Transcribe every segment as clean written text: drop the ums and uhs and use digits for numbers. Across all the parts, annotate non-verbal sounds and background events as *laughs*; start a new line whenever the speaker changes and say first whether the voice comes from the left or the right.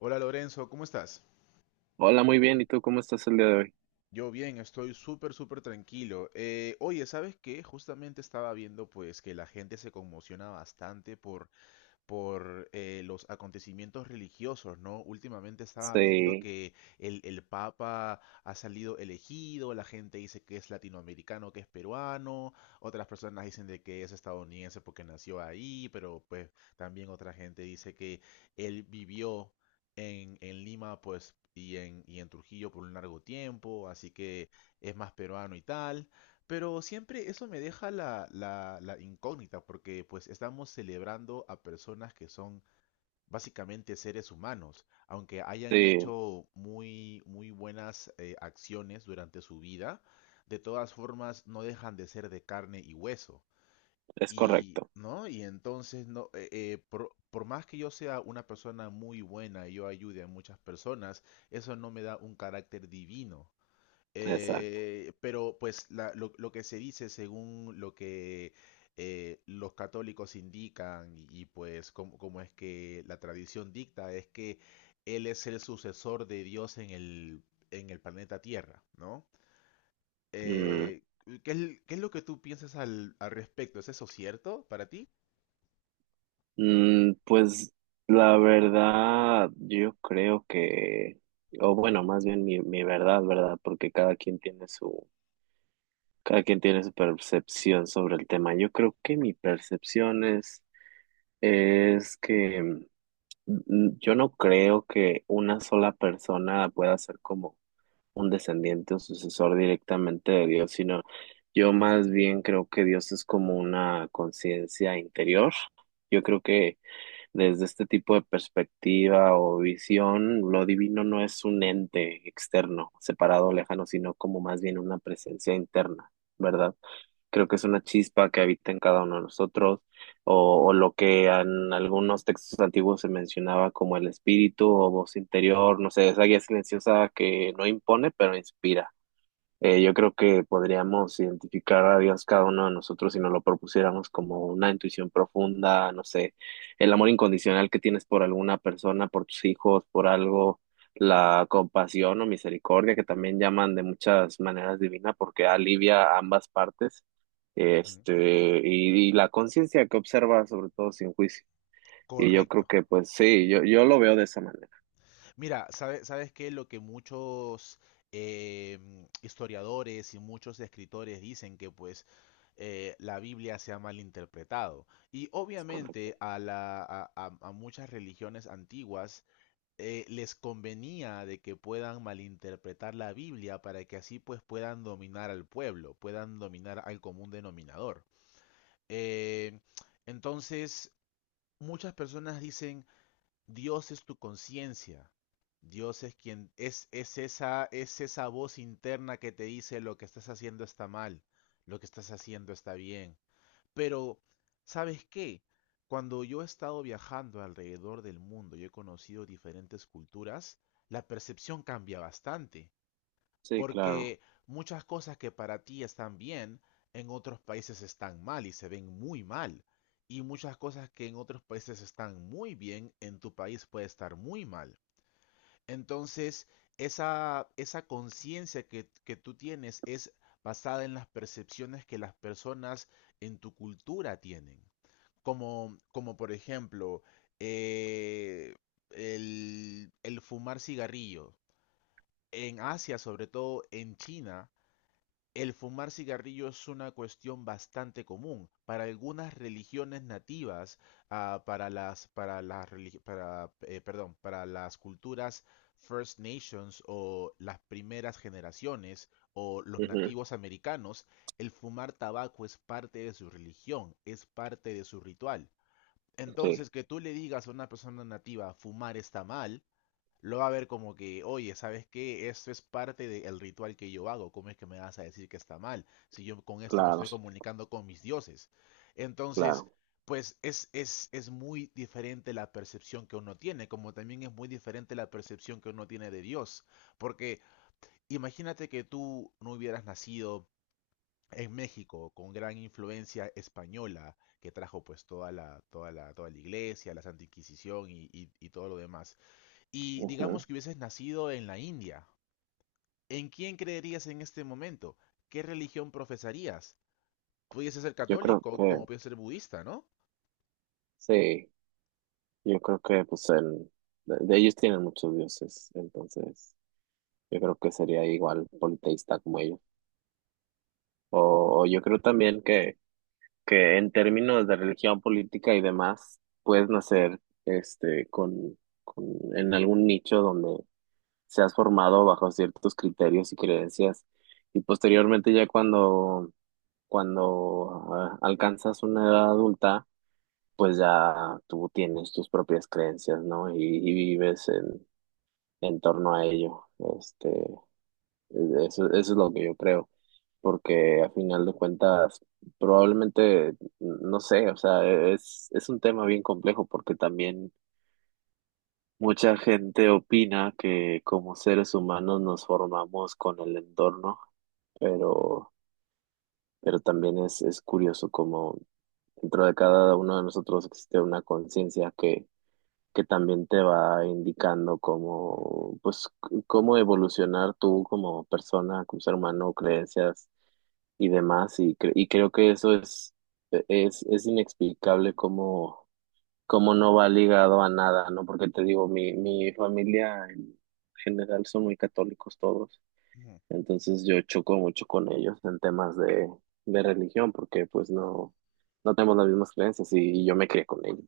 left: Hola Lorenzo, ¿cómo estás?
right: Hola, muy bien. ¿Y tú cómo estás el día de hoy?
left: Yo bien, estoy súper, súper tranquilo. Oye, ¿sabes qué? Justamente estaba viendo pues que la gente se conmociona bastante por los acontecimientos religiosos, ¿no? Últimamente estaba viendo
right: Sí,
left: que el Papa ha salido elegido, la gente dice que es latinoamericano, que es peruano, otras personas dicen de que es estadounidense porque nació ahí, pero pues también otra gente dice que él vivió en Lima, pues, y en Trujillo por un largo tiempo, así que es más peruano y tal. Pero siempre eso me deja la incógnita, porque pues estamos celebrando a personas que son básicamente seres humanos, aunque hayan
right: sí,
left: hecho muy, muy buenas acciones durante su vida, de todas formas no dejan de ser de carne y hueso.
right: es
left: Y,
right: correcto.
left: ¿no? Y entonces, no, por más que yo sea una persona muy buena y yo ayude a muchas personas, eso no me da un carácter divino.
right: Exacto.
left: Pero pues lo que se dice según lo que los católicos indican y, pues como, como es que la tradición dicta es que él es el sucesor de Dios en el planeta Tierra, ¿no?
right: Mm,
left: Eh, ¿Qué es, qué es lo que tú piensas al, al respecto? ¿Es eso cierto para ti?
right: pues la verdad, o bueno, más bien mi verdad, ¿verdad? Porque cada quien tiene su, cada quien tiene su percepción sobre el tema. Yo creo que mi percepción es que yo no creo que una sola persona pueda ser como un descendiente o sucesor directamente de Dios, sino yo más bien creo que Dios es como una conciencia interior. Yo creo que desde este tipo de perspectiva o visión, lo divino no es un ente externo, separado, lejano, sino como más bien una presencia interna, ¿verdad? Creo que es una chispa que habita en cada uno de nosotros, o lo que en algunos textos antiguos se mencionaba como el espíritu o voz interior, no sé, esa guía silenciosa que no impone, pero inspira. Yo creo que podríamos identificar a Dios cada uno de nosotros si nos lo propusiéramos como una intuición profunda, no sé, el amor incondicional que tienes por alguna persona, por tus hijos, por algo, la compasión o misericordia que también llaman de muchas maneras divina porque alivia ambas partes,
left: Ujú.
right: este, y la conciencia que observa sobre todo sin juicio. Y yo creo
left: Correcto.
right: que pues sí, yo lo veo de esa manera.
left: Mira, ¿sabes qué? Lo que muchos eh, historiadores y muchos escritores dicen que pues la Biblia se ha malinterpretado. Y
right: Es correcto.
left: obviamente a, la, a muchas religiones antiguas les convenía de que puedan malinterpretar la Biblia para que así pues puedan dominar al pueblo, puedan dominar al común denominador. Eh, entonces, muchas personas dicen... Dios es tu conciencia. Dios es quien es, es esa voz interna que te dice lo que estás haciendo está mal, lo que estás haciendo está bien. Pero, ¿sabes qué? Cuando yo he estado viajando alrededor del mundo y he conocido diferentes culturas, la percepción cambia bastante.
right: Sí, claro.
left: Porque muchas cosas que para ti están bien, en otros países están mal y se ven muy mal. Y muchas cosas que en otros países están muy bien, en tu país puede estar muy mal. Entonces, esa conciencia que tú tienes es basada en las percepciones que las personas en tu cultura tienen. Como, como por ejemplo, eh, el fumar cigarrillo. En Asia, sobre todo en China, el fumar cigarrillo es una cuestión bastante común para algunas religiones nativas, ah, para perdón, para las culturas First Nations o las primeras generaciones o los
right: Ujú.
left: nativos americanos, el fumar tabaco es parte de su religión, es parte de su ritual.
right: Sí,
left: Entonces, que tú le digas a una persona nativa fumar está mal, lo va a ver como que, oye, ¿sabes qué? Esto es parte del ritual que yo hago. ¿Cómo es que me vas a decir que está mal? Si yo con esto me
right: claro,
left: estoy comunicando con mis dioses. Entonces,
right: claro.
left: pues es muy diferente la percepción que uno tiene, como también es muy diferente la percepción que uno tiene de Dios. Porque imagínate que tú no hubieras nacido en México con gran influencia española que trajo pues toda la, toda la, toda la iglesia, la Santa Inquisición y, y todo lo demás. Y
right: Ujú.
left: digamos que hubieses nacido en la India. ¿En quién creerías en este momento? ¿Qué religión profesarías? Pudiese ser
right: Yo creo
left: católico
right: que,
left: como puede ser budista, ¿no?
right: sí, yo creo que pues el, de ellos tienen muchos dioses, entonces yo creo que sería igual politeísta como ellos. O yo creo también que en términos de religión política y demás, puedes nacer este, con, en algún nicho donde seas formado bajo ciertos criterios y creencias y posteriormente ya cuando, cuando alcanzas una edad adulta, pues ya tú tienes tus propias creencias, ¿no? Y vives en torno a ello. Este, eso, eso es lo que yo creo, porque a final de cuentas, probablemente, no sé, o sea, es un tema bien complejo porque también mucha gente opina que como seres humanos nos formamos con el entorno, pero, pero también es curioso como dentro de cada uno de nosotros existe una conciencia que también te va indicando cómo, pues, cómo evolucionar tú como persona, como ser humano, creencias y demás. Y, y creo que eso es, es inexplicable cómo, cómo no va ligado a nada, ¿no? Porque te digo, mi familia en general son muy católicos todos,
left: Ujú.
right: entonces yo choco mucho con ellos en temas de religión, porque pues no, no tenemos las mismas creencias y yo me crié con ellos.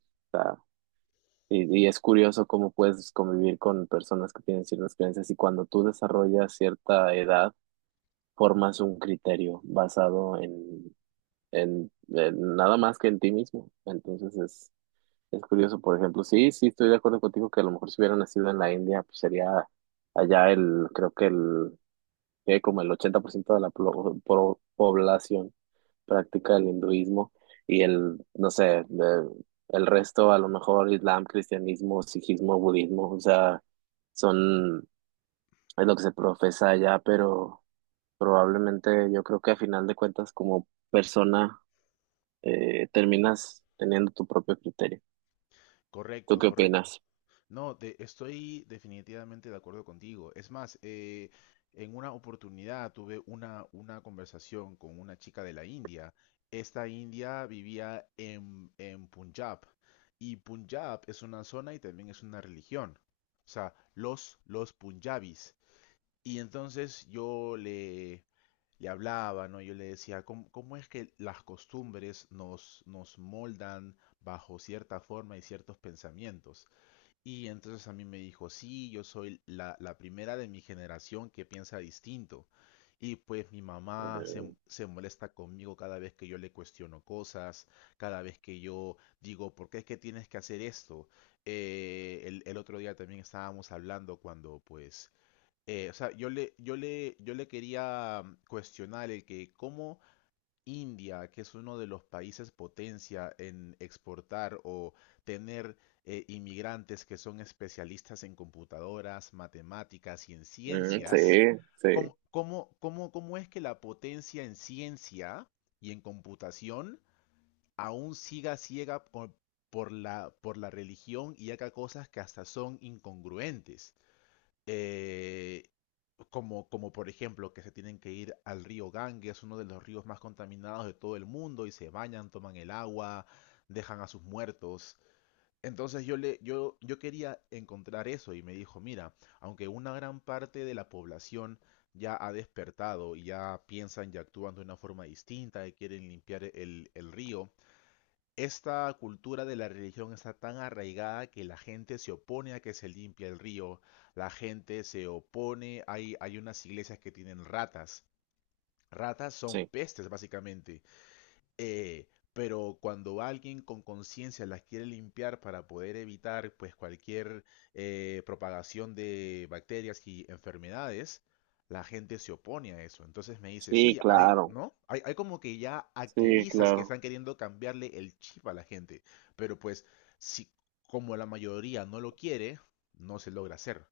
right: Y es curioso cómo puedes convivir con personas que tienen ciertas creencias y cuando tú desarrollas cierta edad, formas un criterio basado en nada más que en ti mismo. Entonces es curioso, por ejemplo, sí, sí, estoy de acuerdo contigo que a lo mejor si hubiera nacido en la India, pues sería allá el, creo que el, que como el 80% de la población práctica del hinduismo y el, no sé, el resto, a lo mejor islam, cristianismo, sijismo, budismo, o sea, son, es lo que se profesa allá, pero probablemente yo creo que a final de cuentas como persona terminas teniendo tu propio criterio. ¿Tú
left: Correcto,
right: qué
left: correcto.
right: opinas?
left: No, estoy definitivamente de acuerdo contigo. Es más, en una oportunidad tuve una conversación con una chica de la India. Esta india vivía en Punjab y Punjab es una zona y también es una religión. O sea, los punjabis. Y entonces le hablaba, ¿no? Yo le decía, ¿cómo, cómo es que las costumbres nos, nos moldan bajo cierta forma y ciertos pensamientos? Y entonces a mí me dijo, sí, yo soy la primera de mi generación que piensa distinto. Y pues mi mamá
right: Mm,
left: se molesta conmigo cada vez que yo le cuestiono cosas, cada vez que yo digo, ¿por qué es que tienes que hacer esto? El otro día también estábamos hablando cuando pues o sea, yo le quería cuestionar el que cómo India, que es uno de los países potencia en exportar o tener inmigrantes que son especialistas en computadoras, matemáticas y en ciencias,
right: sí, sí,
left: ¿cómo es que la potencia en ciencia y en computación aún siga ciega por, por la religión y haga cosas que hasta son incongruentes? Eh, Como, como por ejemplo que se tienen que ir al río Ganges, uno de los ríos más contaminados de todo el mundo, y se bañan, toman el agua, dejan a sus muertos. Entonces yo quería encontrar eso y me dijo, mira, aunque una gran parte de la población ya ha despertado y ya piensan y actúan de una forma distinta y quieren limpiar el río, esta cultura de la religión está tan arraigada que la gente se opone a que se limpie el río, la gente se opone, hay unas iglesias que tienen ratas. Ratas son
right: sí.
left: pestes, básicamente. Eh, pero cuando alguien con conciencia las quiere limpiar para poder evitar pues cualquier propagación de bacterias y enfermedades, la gente se opone a eso. Entonces me dice,
right: Sí,
left: sí, hay,
right: claro,
left: ¿no? Hay como que ya
right: sí,
left: activistas que
right: claro.
left: están queriendo cambiarle el chip a la gente, pero pues si como la mayoría no lo quiere, no se logra hacer.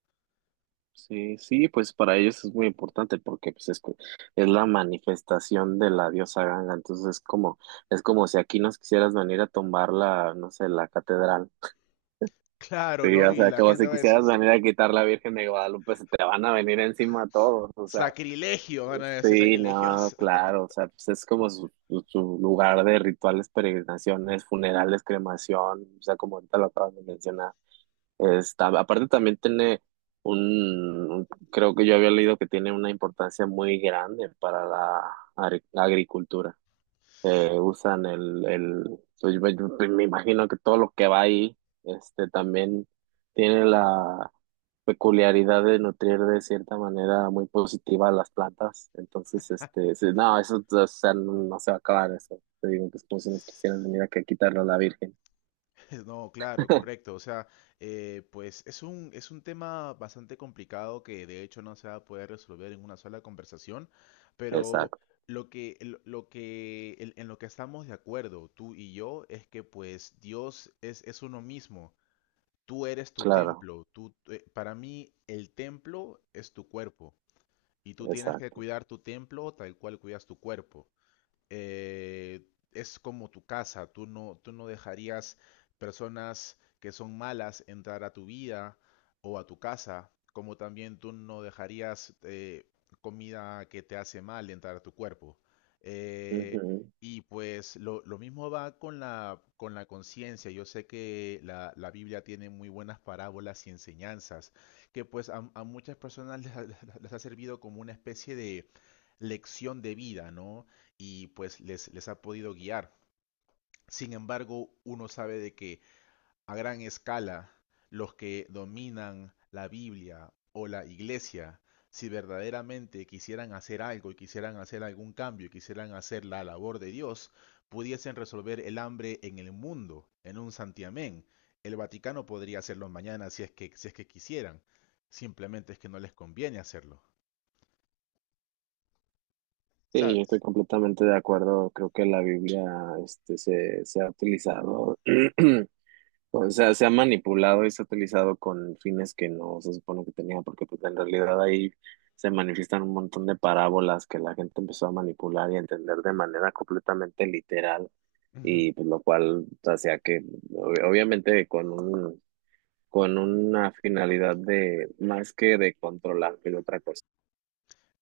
right: Sí, sí, pues para ellos es muy importante porque pues es, es la manifestación de la diosa Ganga, entonces es como si aquí nos quisieras venir a tumbar la, no sé, la catedral.
left: Claro,
right: Sí,
left: ¿no?
right: o
left: Y
right: sea,
left: la
right: como
left: gente
right: si
left: va a decir,
right: quisieras venir a quitar la Virgen de Guadalupe, se te van a venir encima todos, o sea,
left: sacrilegio, van a decir
right: sí, no,
left: sacrilegios.
right: claro, o sea, pues es como su, su lugar de rituales, peregrinaciones, funerales, cremación, o sea, como ahorita lo acabas de mencionar. Está, aparte también tiene un- creo que yo había leído que tiene una importancia muy grande para la, agricultura. Usan el, pues, yo me imagino que todo lo que va ahí, este, también tiene la peculiaridad de nutrir de cierta manera muy positiva a las plantas. Entonces, este, sí, no, eso, o sea, no, no se va a acabar eso. Te digo que es como si nos quisieran venir
left: *laughs*
right: aquí a quitarlo a la Virgen.
left: *laughs* No, claro,
right: *laughs*
left: correcto. O sea, pues es un tema bastante complicado que de hecho no se va a poder resolver en una sola conversación, pero
right: Exacto,
left: en lo que estamos de acuerdo, tú y yo, es que pues Dios es uno mismo. Tú eres tu
right: claro,
left: templo. Para mí, el templo es tu cuerpo y tú tienes que
right: exacto.
left: cuidar tu templo tal cual cuidas tu cuerpo, eh, es como tu casa, tú no dejarías personas que son malas entrar a tu vida o a tu casa, como también tú no dejarías comida que te hace mal entrar a tu cuerpo. Eh,
right: Ujú.
left: y pues lo mismo va con la conciencia. Yo sé que la Biblia tiene muy buenas parábolas y enseñanzas, que pues a muchas personas *laughs* les ha servido como una especie de lección de vida, ¿no? Y pues les ha podido guiar. Sin embargo, uno sabe de que a gran escala los que dominan la Biblia o la iglesia, si verdaderamente quisieran hacer algo y quisieran hacer algún cambio y quisieran hacer la labor de Dios, pudiesen resolver el hambre en el mundo, en un santiamén. El Vaticano podría hacerlo mañana si es que quisieran. Simplemente es que no les conviene hacerlo,
right: Sí, yo estoy
left: ¿sabes?
right: completamente de acuerdo. Creo que la Biblia, este, se ha utilizado, *clears throat* o sea, se ha manipulado y se ha utilizado con fines que no se supone que tenía, porque pues en realidad ahí se manifiestan un montón de parábolas que la gente empezó a manipular y a entender de manera completamente literal,
left: Ujú.
right: y pues lo cual hacía que, obviamente, con un, con una finalidad de más que de controlar que de otra cosa.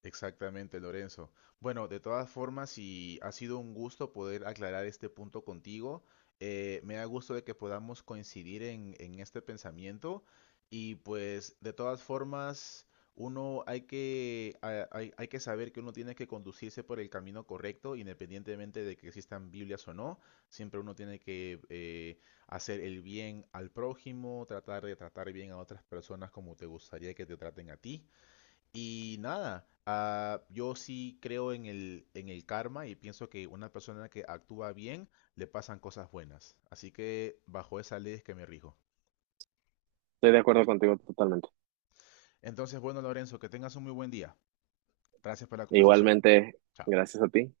left: Exactamente, Lorenzo. Bueno, de todas formas, y ha sido un gusto poder aclarar este punto contigo. Me da gusto de que podamos coincidir en este pensamiento. Y pues, de todas formas, uno hay que saber que uno tiene que conducirse por el camino correcto, independientemente de que existan Biblias o no. Siempre uno tiene que hacer el bien al prójimo, tratar de tratar bien a otras personas como te gustaría que te traten a ti. Y nada, ah, yo sí creo en el karma y pienso que una persona que actúa bien le pasan cosas buenas. Así que bajo esa ley es que me rijo.
right: Estoy de acuerdo contigo totalmente.
left: Entonces, bueno, Lorenzo, que tengas un muy buen día. Gracias por la conversación.
right: Igualmente,
left: Chao.
right: gracias a ti.